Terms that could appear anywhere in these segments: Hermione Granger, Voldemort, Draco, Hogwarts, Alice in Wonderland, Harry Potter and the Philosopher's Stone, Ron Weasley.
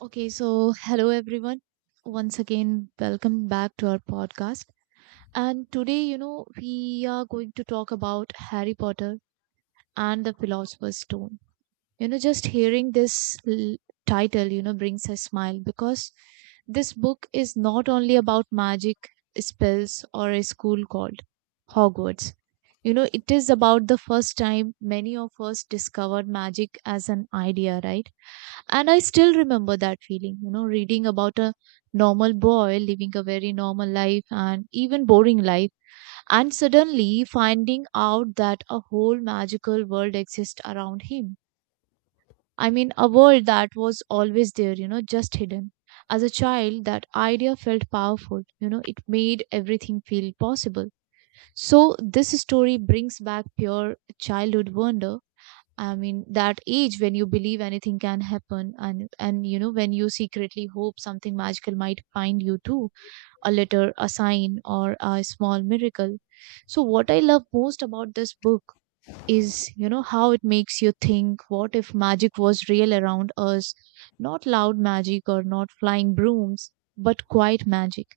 Okay, so hello everyone. Once again, welcome back to our podcast. And today, you know, we are going to talk about Harry Potter and the Philosopher's Stone. You know, just hearing this title, you know, brings a smile because this book is not only about magic, spells, or a school called Hogwarts. You know, it is about the first time many of us discovered magic as an idea, right? And I still remember that feeling, you know, reading about a normal boy living a very normal life and even boring life, and suddenly finding out that a whole magical world exists around him. I mean, a world that was always there, you know, just hidden. As a child, that idea felt powerful, you know, it made everything feel possible. So this story brings back pure childhood wonder. I mean, that age when you believe anything can happen, and you know when you secretly hope something magical might find you too, a letter, a sign, or a small miracle. So what I love most about this book is, you know, how it makes you think, what if magic was real around us, not loud magic or not flying brooms, but quiet magic,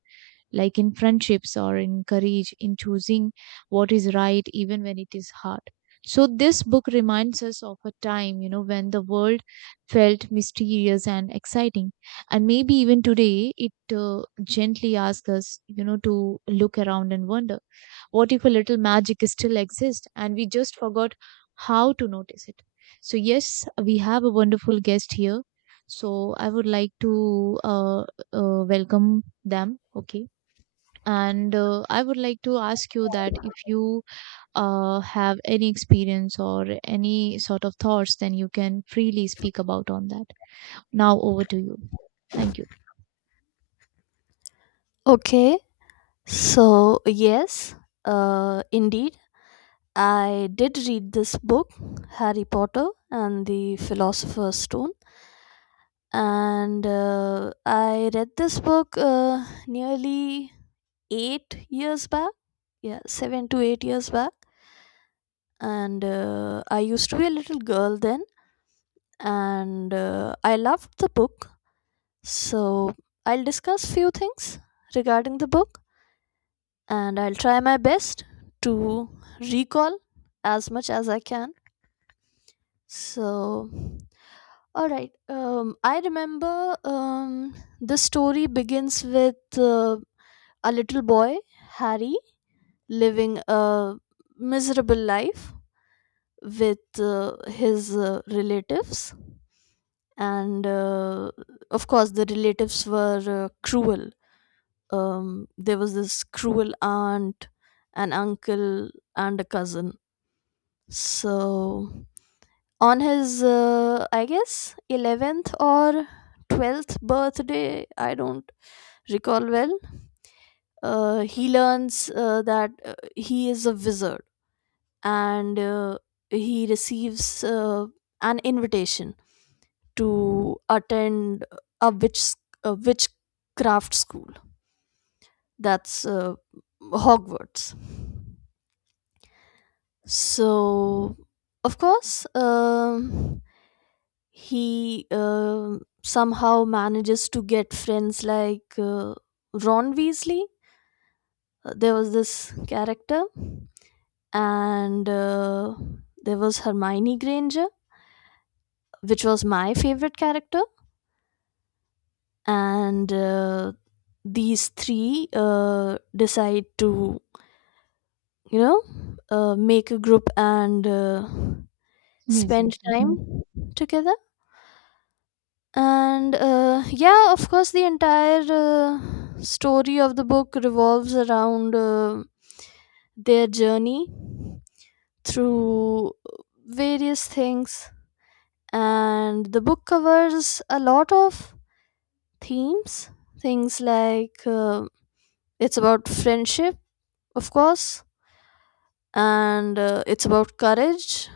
like in friendships or in courage, in choosing what is right, even when it is hard. So, this book reminds us of a time, you know, when the world felt mysterious and exciting. And maybe even today, it gently asks us, you know, to look around and wonder what if a little magic still exists and we just forgot how to notice it. So, yes, we have a wonderful guest here. So, I would like to welcome them. Okay. And I would like to ask you that if you have any experience or any sort of thoughts, then you can freely speak about on that. Now over to you. Thank you. Okay, so yes, indeed, I did read this book, Harry Potter and the Philosopher's Stone, and I read this book nearly 8 years back. Yeah, 7 to 8 years back, and I used to be a little girl then, and I loved the book. So I'll discuss few things regarding the book, and I'll try my best to recall as much as I can. So, all right. I remember, the story begins with a little boy, Harry, living a miserable life with his relatives. And of course, the relatives were cruel. There was this cruel aunt, an uncle, and a cousin. So, on his, I guess, 11th or 12th birthday, I don't recall well, he learns that he is a wizard, and he receives an invitation to attend a witch a witchcraft school, that's Hogwarts. So of course, he somehow manages to get friends like Ron Weasley. There was this character, and there was Hermione Granger, which was my favorite character. And these three decide to, you know, make a group, and Yes, spend yes. Mhm. time together and yeah, of course, the entire story of the book revolves around their journey through various things, and the book covers a lot of themes, things like, it's about friendship, of course, and it's about courage,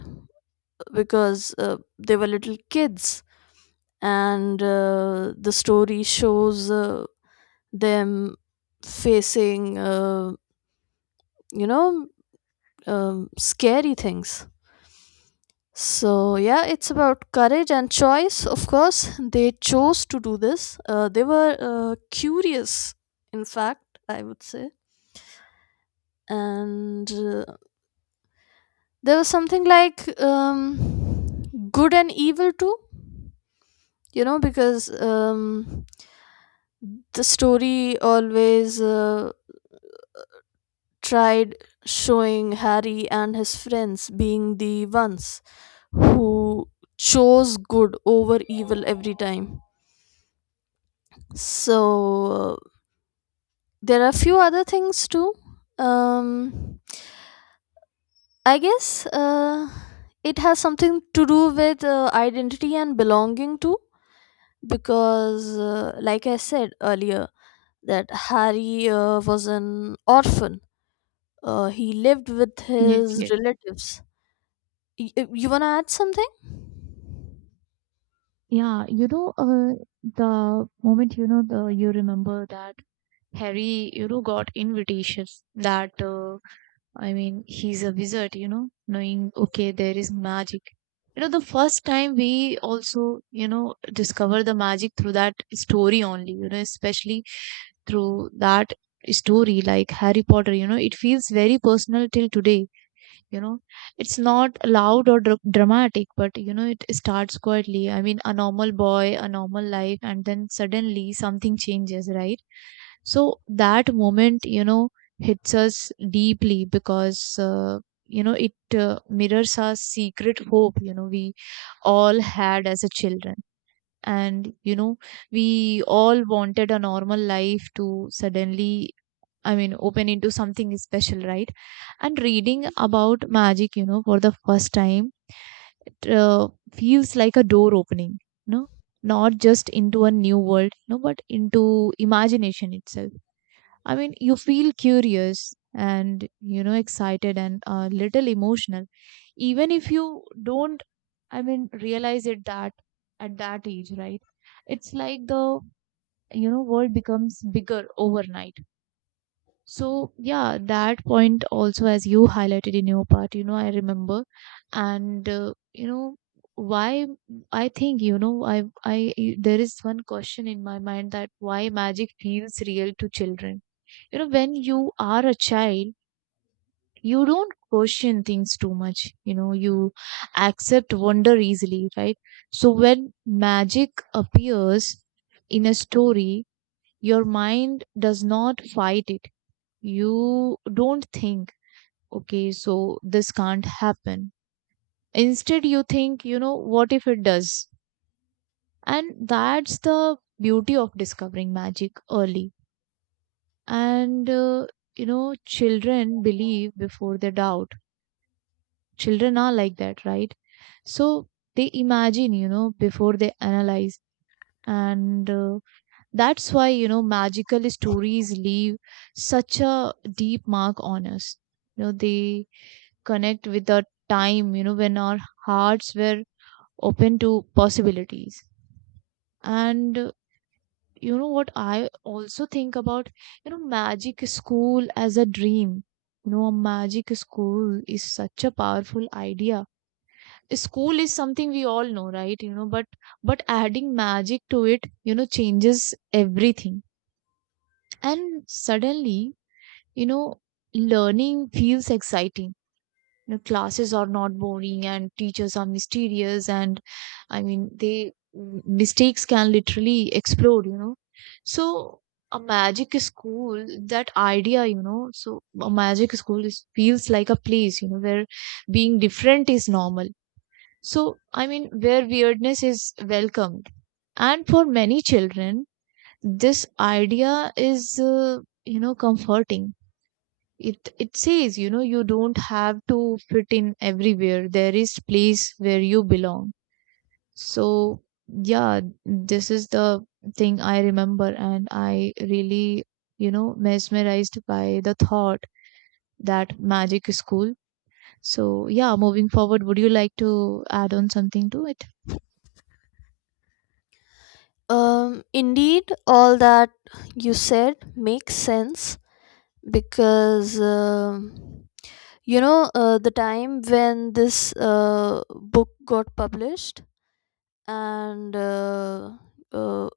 because they were little kids, and the story shows them facing, you know scary things. So yeah, it's about courage and choice. Of course they chose to do this. They were curious, in fact, I would say. And there was something like, good and evil too, you know, because, the story always tried showing Harry and his friends being the ones who chose good over evil every time. So there are a few other things too. Um, I guess it has something to do with identity and belonging too, because, like I said earlier, that Harry was an orphan. He lived with Yes, his yes. relatives. You want to add something? Yeah, you know, the moment, you know, the you remember that Harry, you know, got invitations that, I mean, he's a wizard, you know, knowing, okay, there is magic. You know, the first time we also, you know, discover the magic through that story only, you know, especially through that story, like Harry Potter, you know, it feels very personal till today, you know. It's not loud or dramatic, but you know it starts quietly. I mean, a normal boy, a normal life, and then suddenly something changes, right? So that moment, you know, hits us deeply because, you know, it mirrors our secret hope, you know, we all had as a children. And you know, we all wanted a normal life to suddenly, I mean, open into something special, right? And reading about magic, you know, for the first time, it feels like a door opening, you know, not just into a new world, you know, but into imagination itself. I mean, you feel curious and, you know, excited and a little emotional, even if you don't, I mean, realize it that at that age, right? It's like the, you know, world becomes bigger overnight. So yeah, that point also, as you highlighted in your part, you know, I remember, and you know, why, I think, you know, I there is one question in my mind that why magic feels real to children. You know, when you are a child, you don't question things too much. You know, you accept wonder easily, right? So when magic appears in a story, your mind does not fight it. You don't think, okay, so this can't happen. Instead, you think, you know, what if it does? And that's the beauty of discovering magic early. And, you know, children believe before they doubt. Children are like that, right? So they imagine, you know, before they analyze. And that's why, you know, magical stories leave such a deep mark on us. You know, they connect with the time, you know, when our hearts were open to possibilities. And you know what, I also think about, you know, magic school as a dream. You know, a magic school is such a powerful idea. School is something we all know, right? You know, but adding magic to it, you know, changes everything. And suddenly, you know, learning feels exciting. You know, classes are not boring and teachers are mysterious, and I mean, they, mistakes can literally explode, you know. So a magic school, that idea, you know, so a magic school is, feels like a place, you know, where being different is normal. So I mean, where weirdness is welcomed. And for many children, this idea is, you know, comforting. It says, you know, you don't have to fit in everywhere, there is place where you belong. So yeah, this is the thing I remember, and I really, you know, mesmerized by the thought that magic is cool. So yeah, moving forward, would you like to add on something to it? Indeed, all that you said makes sense, because, you know, the time when this book got published and uh,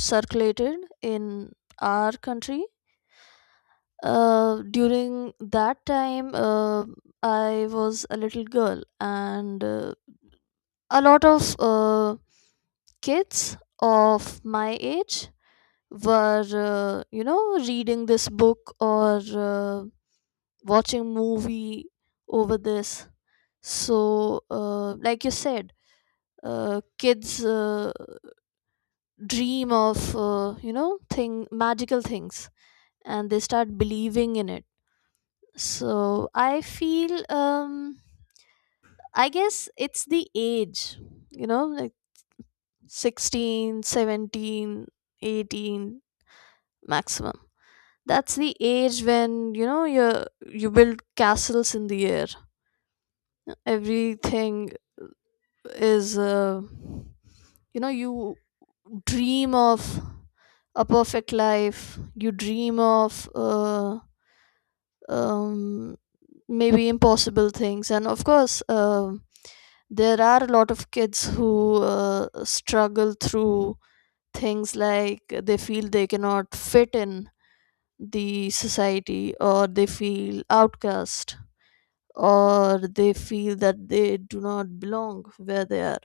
circulated in our country. During that time, I was a little girl, and a lot of kids of my age were, you know, reading this book or watching movie over this. So like you said, kids dream of, you know, thing magical things, and they start believing in it. So I feel, I guess it's the age, you know. 16, 17, 18, maximum, that's the age when, you know, you build castles in the air. Everything is, you know, you dream of a perfect life, you dream of, um, maybe impossible things. And of course, there are a lot of kids who struggle through things, like they feel they cannot fit in the society, or they feel outcast, or they feel that they do not belong where they are.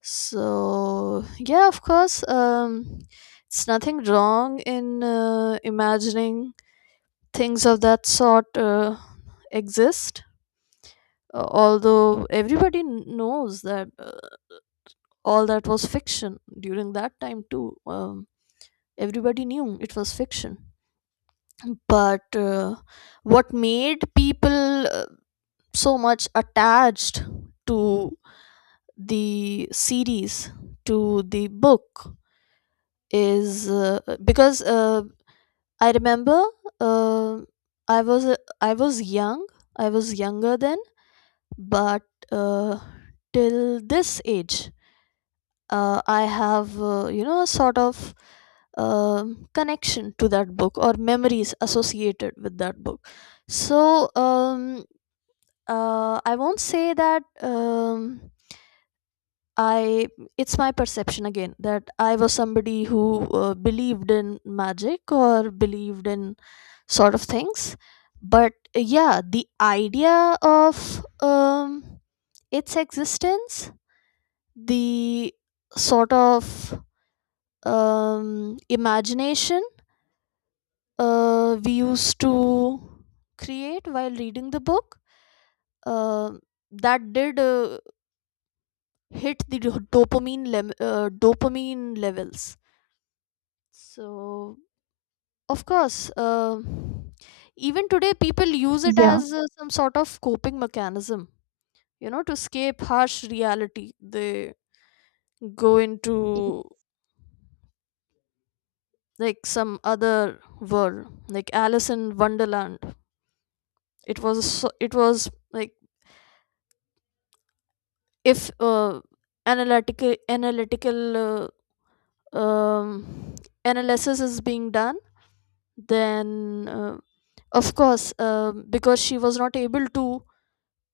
So yeah, of course, it's nothing wrong in imagining things of that sort exist. Although everybody knows that, all that was fiction, during that time too, everybody knew it was fiction. But what made people so much attached to the series, to the book, is because I remember, uh, i was uh, i was young I was younger then. But uh, till this age, I have, you know, a sort of connection to that book, or memories associated with that book. So I won't say that, I it's my perception again that I was somebody who believed in magic, or believed in sort of things. But yeah, the idea of, its existence, the sort of imagination we used to create while reading the book, uh, that did hit the dopamine dopamine levels. So, of course, even today, people use it Yeah. as some sort of coping mechanism, to escape harsh reality. They go y- into like some other world, like Alice in Wonderland. It was, it was like, if analytical uh, um, analysis is being done, then, of course, because she was not able to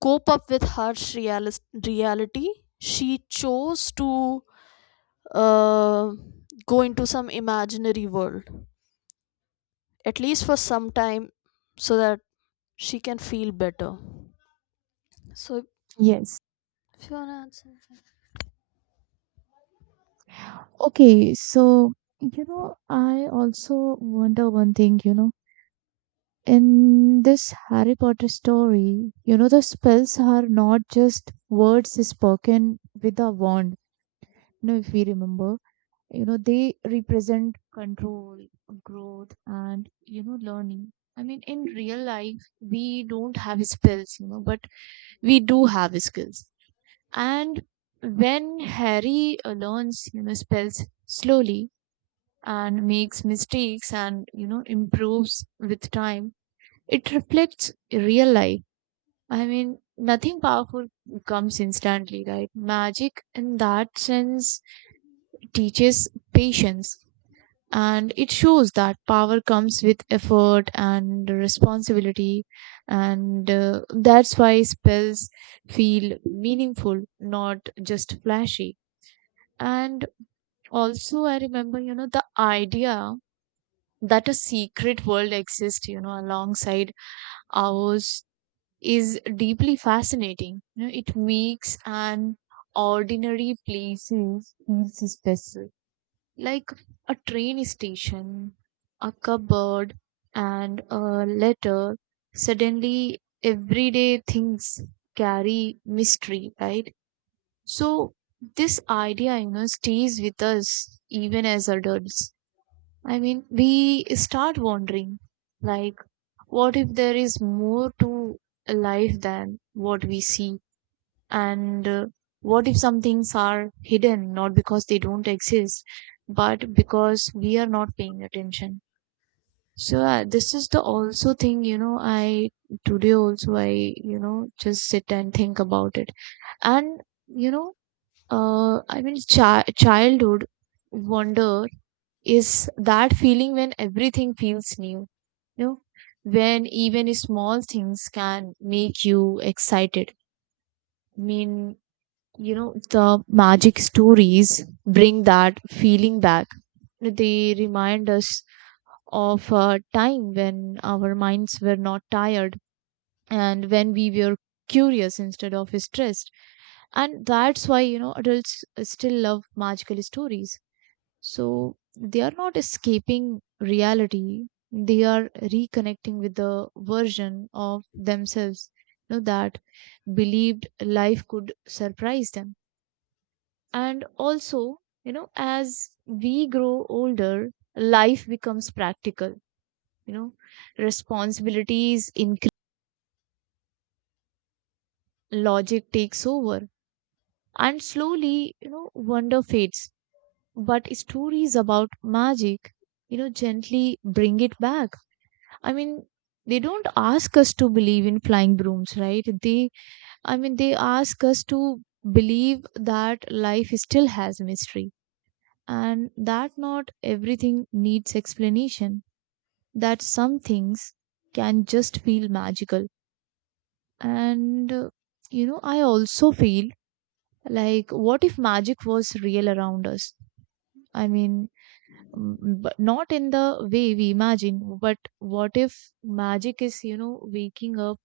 cope up with harsh reality, she chose to uh, go into some imaginary world, at least for some time, so that she can feel better. So, Yes. if you wanna answer. Okay. So, you know, I also wonder one thing, you know, in this Harry Potter story, you know, the spells are not just words spoken with a wand. You know, if we remember, you know, they represent control, growth, and, you know, learning. I mean, in real life, we don't have spells, you know, but we do have skills. And when Harry learns, you know, spells slowly and makes mistakes and, you know, improves with time, it reflects real life. I mean, nothing powerful comes instantly, right? Magic, in that sense, teaches patience, and it shows that power comes with effort and responsibility, and that's why spells feel meaningful, not just flashy. And also, I remember, you know, the idea that a secret world exists, you know, alongside ours is deeply fascinating. You know, it makes an ordinary places feel special, like a train station, a cupboard, and a letter. Suddenly, everyday things carry mystery, right? So this idea, you know, stays with us even as adults. I mean, we start wondering, like, what if there is more to life than what we see? And what if some things are hidden not because they don't exist, but because we are not paying attention? So this is the also thing, you know, I today also I, you know, just sit and think about it. And, you know, I mean, childhood wonder is that feeling when everything feels new, you know, when even small things can make you excited. I mean, you know, the magic stories bring that feeling back. They remind us of a time when our minds were not tired and when we were curious instead of stressed. And that's why, you know, adults still love magical stories. So they are not escaping reality, they are reconnecting with the version of themselves, you know, that believed life could surprise them. And also, you know, as we grow older, life becomes practical, you know, responsibilities increase, logic takes over, and slowly, you know, wonder fades. But stories about magic, you know, gently bring it back. I mean, they don't ask us to believe in flying brooms, right? They, I mean, they ask us to believe that life still has mystery and that not everything needs explanation, that some things can just feel magical. And, you know, I also feel like, what if magic was real around us? I mean, mm, but not in the way we imagine, but what if magic is, you know, waking up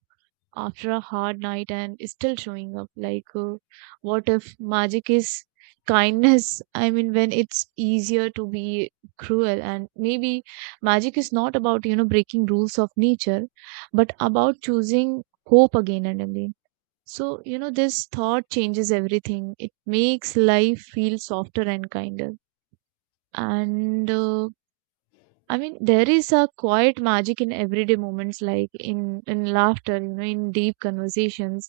after a hard night and still showing up, like, what if magic is kindness, I mean, when it's easier to be cruel? And maybe magic is not about, you know, breaking rules of nature, but about choosing hope again and again. So you know, this thought changes everything, it makes life feel softer and kinder. And I mean, there is a quiet magic in everyday moments, like in laughter, you know, in deep conversations,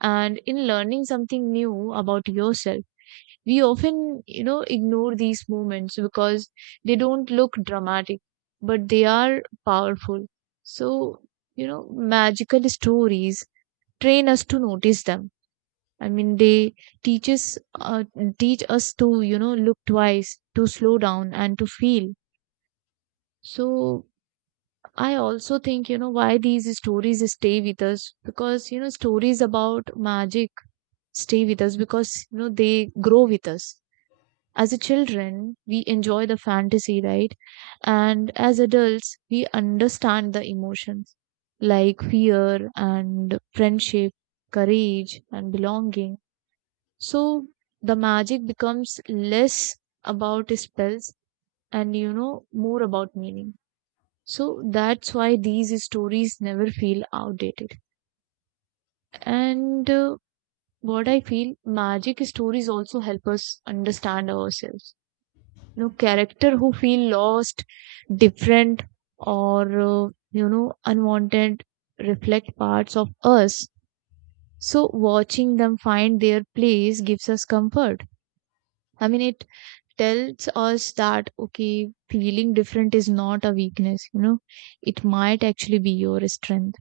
and in learning something new about yourself. We often, you know, ignore these moments because they don't look dramatic, but they are powerful. So, you know, magical stories train us to notice them. I mean, they teach us, uh, teach us to, you know, look twice, to slow down, and to feel. So, I also think, you know, why these stories stay with us, because, you know, stories about magic stay with us because, you know, they grow with us. As a children, we enjoy the fantasy, right? And as adults, we understand the emotions like fear and friendship, courage and belonging. So the magic becomes less about spells and, you know, more about meaning. So that's why these stories never feel outdated. And what I feel, magic stories also help us understand ourselves. You know, character who feel lost, different, or you know, unwanted reflect parts of us. So watching them find their place gives us comfort. I mean, it tells us that okay, feeling different is not a weakness. You know, it might actually be your strength.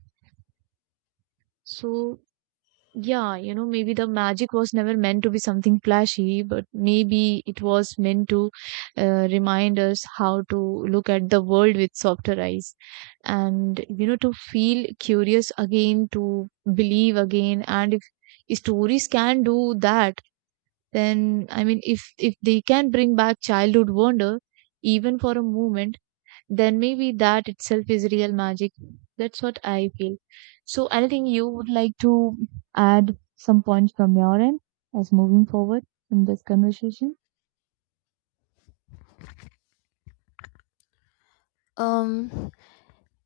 So yeah, you know, maybe the magic was never meant to be something flashy, but maybe it was meant to remind us how to look at the world with softer eyes and, you know, to feel curious again, to believe again. And if stories can do that, then I mean, if they can bring back childhood wonder, even for a moment, then maybe that itself is real magic. That's what I feel. So, anything you would like to add some points from your end as moving forward in this conversation? Um,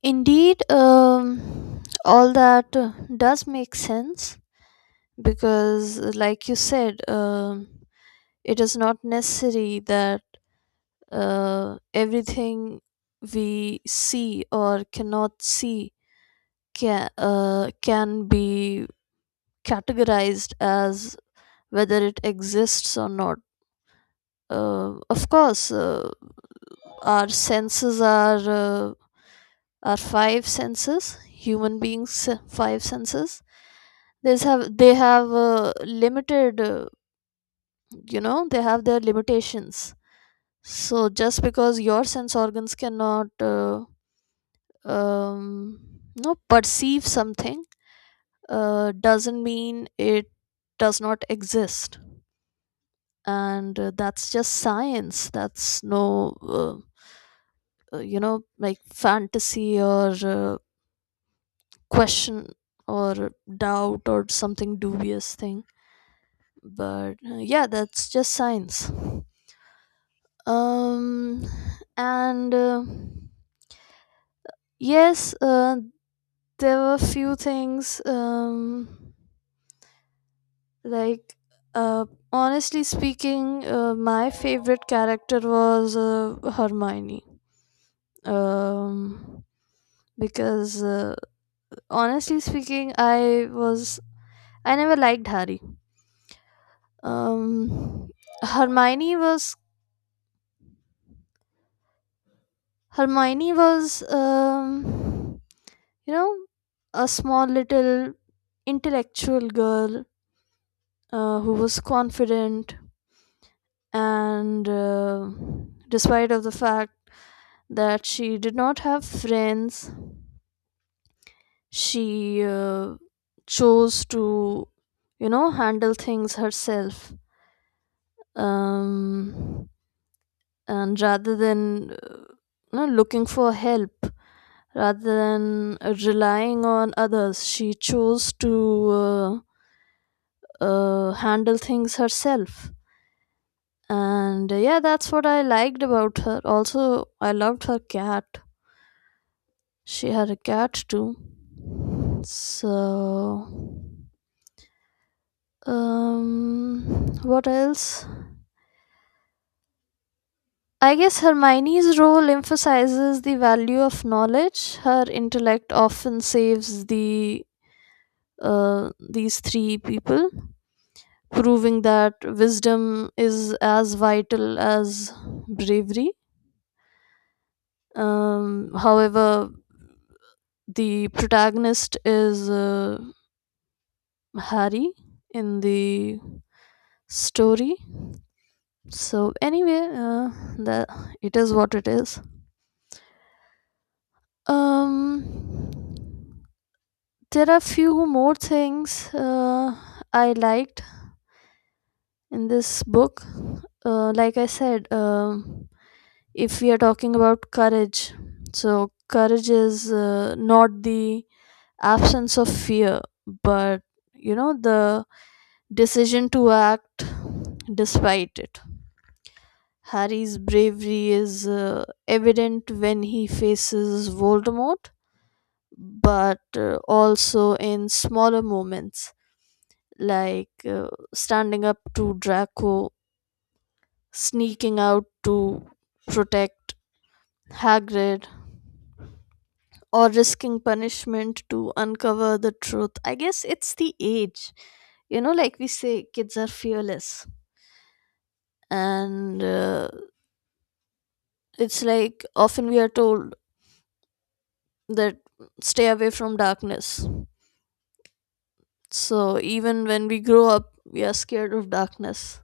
Indeed, all that does make sense, because, like you said, it is not necessary that everything we see or cannot see can be categorized as whether it exists or not. Of course, our senses are uh, our five senses. Human beings' five senses. They have limited. You know, they have their limitations. So just because your sense organs cannot um, no perceive something, doesn't mean it does not exist. And that's just science, that's no you know, like fantasy or question or doubt or something dubious thing. But yeah, that's just science. um and yes, there were few things, like, uh honestly speaking, my favorite character was Hermione. um because honestly speaking, I never liked Harry. um hermione was hermione was, you know, a small, little, intellectual girl, who was confident, and despite of the fact that she did not have friends, she chose to, you know, handle things herself. um and rather than, you know, looking for help, rather than relying on others, she chose to uh, handle things herself. And yeah, that's what I liked about her. Also I loved her cat. She had a cat too. So what else? I guess Hermione's role emphasizes the value of knowledge. Her intellect often saves these three people, proving that wisdom is as vital as bravery. However, the protagonist is Harry in the story. So anyway, that it is what it is. Um, there are few more things I liked in this book. Like I said, if we are talking about courage, so courage is not the absence of fear, but, you know, the decision to act despite it. Harry's bravery is evident when he faces Voldemort, but also in smaller moments like standing up to Draco, sneaking out to protect Hagrid, or risking punishment to uncover the truth. I guess it's the age. You know, like we say, kids are fearless. And it's like, often we are told that, stay away from darkness. So even when we grow up, we are scared of darkness.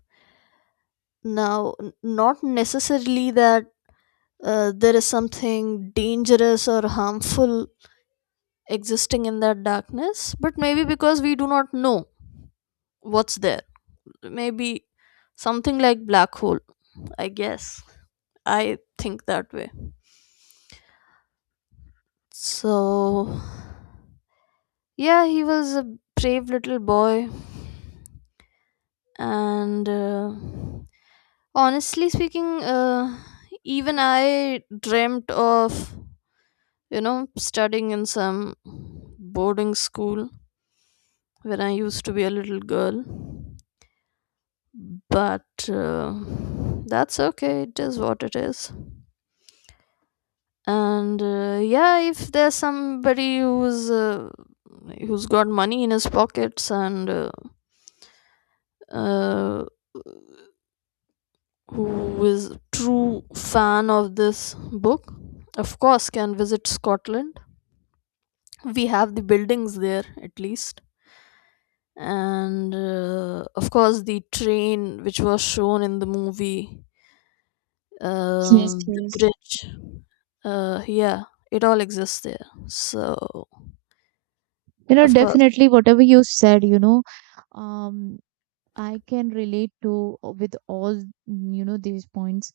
Now, not necessarily that there is something dangerous or harmful existing in that darkness, but maybe because we do not know what's there. Maybe something like black hole, I guess. I think that way. So yeah, he was a brave little boy, and honestly speaking, even I dreamt of, you know, studying in some boarding school when I used to be a little girl. But that's okay, it is what it is. And yeah, if there's somebody who's got money in his pockets, and uh, who is true fan of this book, of course can visit Scotland. We have the buildings there at least, and of course, the train which was shown in the movie, Yes, the please. bridge, yeah, it all exists there. So You know, of course, definitely whatever you said, you know, um, I can relate to with all, you know, these points.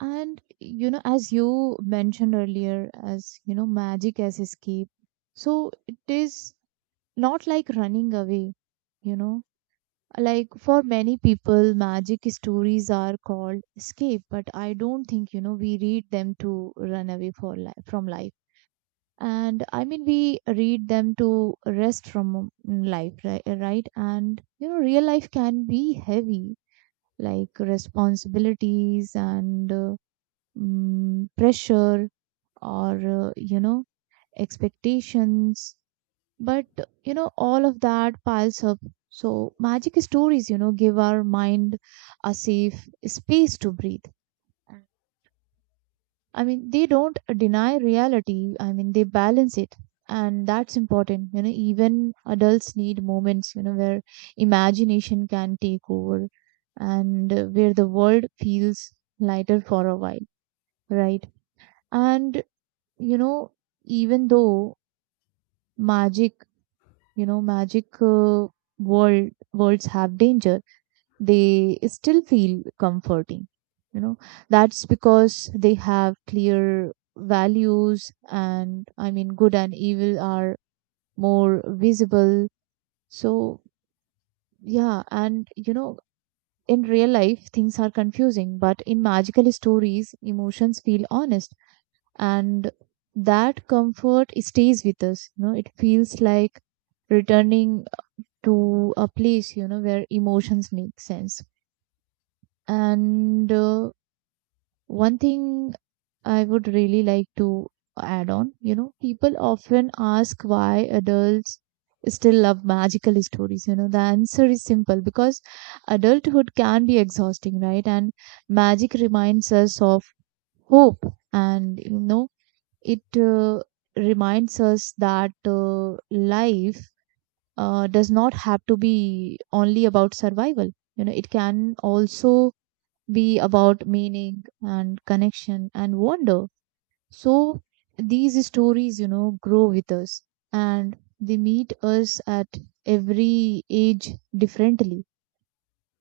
And, you know, as you mentioned earlier, as, you know, magic as escape. So it is not like running away, you know. Like for many people, magic stories are called escape, but I don't think, you know, we read them to run away for life from life. And I mean, we read them to rest from life, right? Right? And you know, real life can be heavy, like responsibilities and pressure, or you know, expectations, but you know, all of that piles up. So magic stories, you know, give our mind a safe space to breathe. I mean, they don't deny reality. I mean, they balance it. And that's important. You know, even adults need moments, you know, where imagination can take over and where the world feels lighter for a while, right? And, you know, even though magic, you know, magic uh, world worlds have danger, they still feel comforting. You know, that's because they have clear values, and I mean good and evil are more visible. So yeah, and you know, in real life things are confusing, but in magical stories emotions feel honest, and that comfort stays with us. You know, it feels like returning to a place, you know, where emotions make sense. And one thing I would really like to add on, you know, people often ask why adults still love magical stories. You know, the answer is simple, because adulthood can be exhausting, right? And magic reminds us of hope, and you know, it reminds us that life does not have to be only about survival. You know, it can also be about meaning and connection and wonder. So these stories, you know, grow with us, and they meet us at every age differently.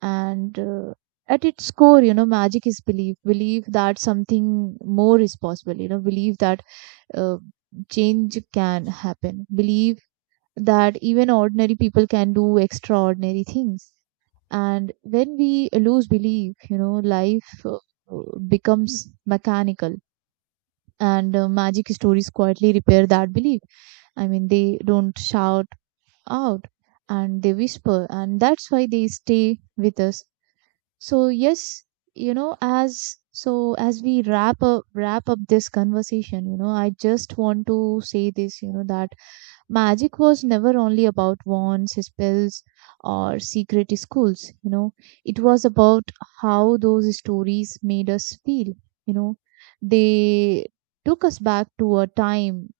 And at its core, you know, magic is belief, belief that something more is possible, you know, belief that uh, change can happen, belief that even ordinary people can do extraordinary things. And when we lose belief, you know, life becomes mechanical. And magic stories quietly repair that belief. I mean, they don't shout out, and they whisper, and that's why they stay with us. So, yes, you know, as, so as we wrap up this conversation, you know, I just want to say this, you know, that magic was never only about wands, spells, or secret schools. You know, it was about how those stories made us feel. You know, they took us back to a time,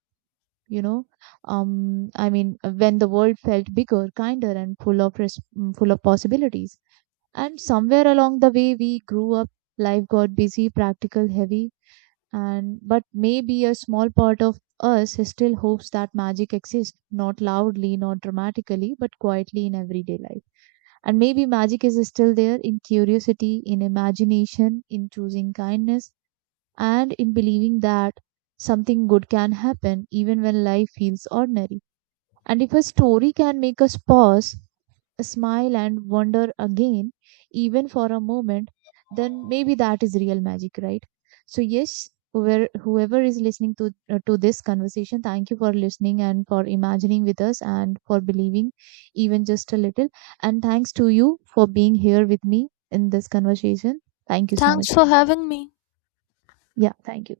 you know, I mean, when the world felt bigger, kinder, and full of possibilities. And somewhere along the way, we grew up. Life got busy, practical, heavy, and but maybe a small part of us still hopes that magic exists, not loudly, not dramatically, but quietly in everyday life. And maybe magic is still there, in curiosity, in imagination, in choosing kindness, and in believing that something good can happen even when life feels ordinary. And if a story can make us pause, smile, and wonder again, even for a moment, then maybe that is real magic, right? So, yes, whoever is listening to this conversation, thank you for listening and for imagining with us and for believing, even just a little. And thanks to you for being here with me in this conversation. Thank you so much. thanks for having me. Yeah, thank you.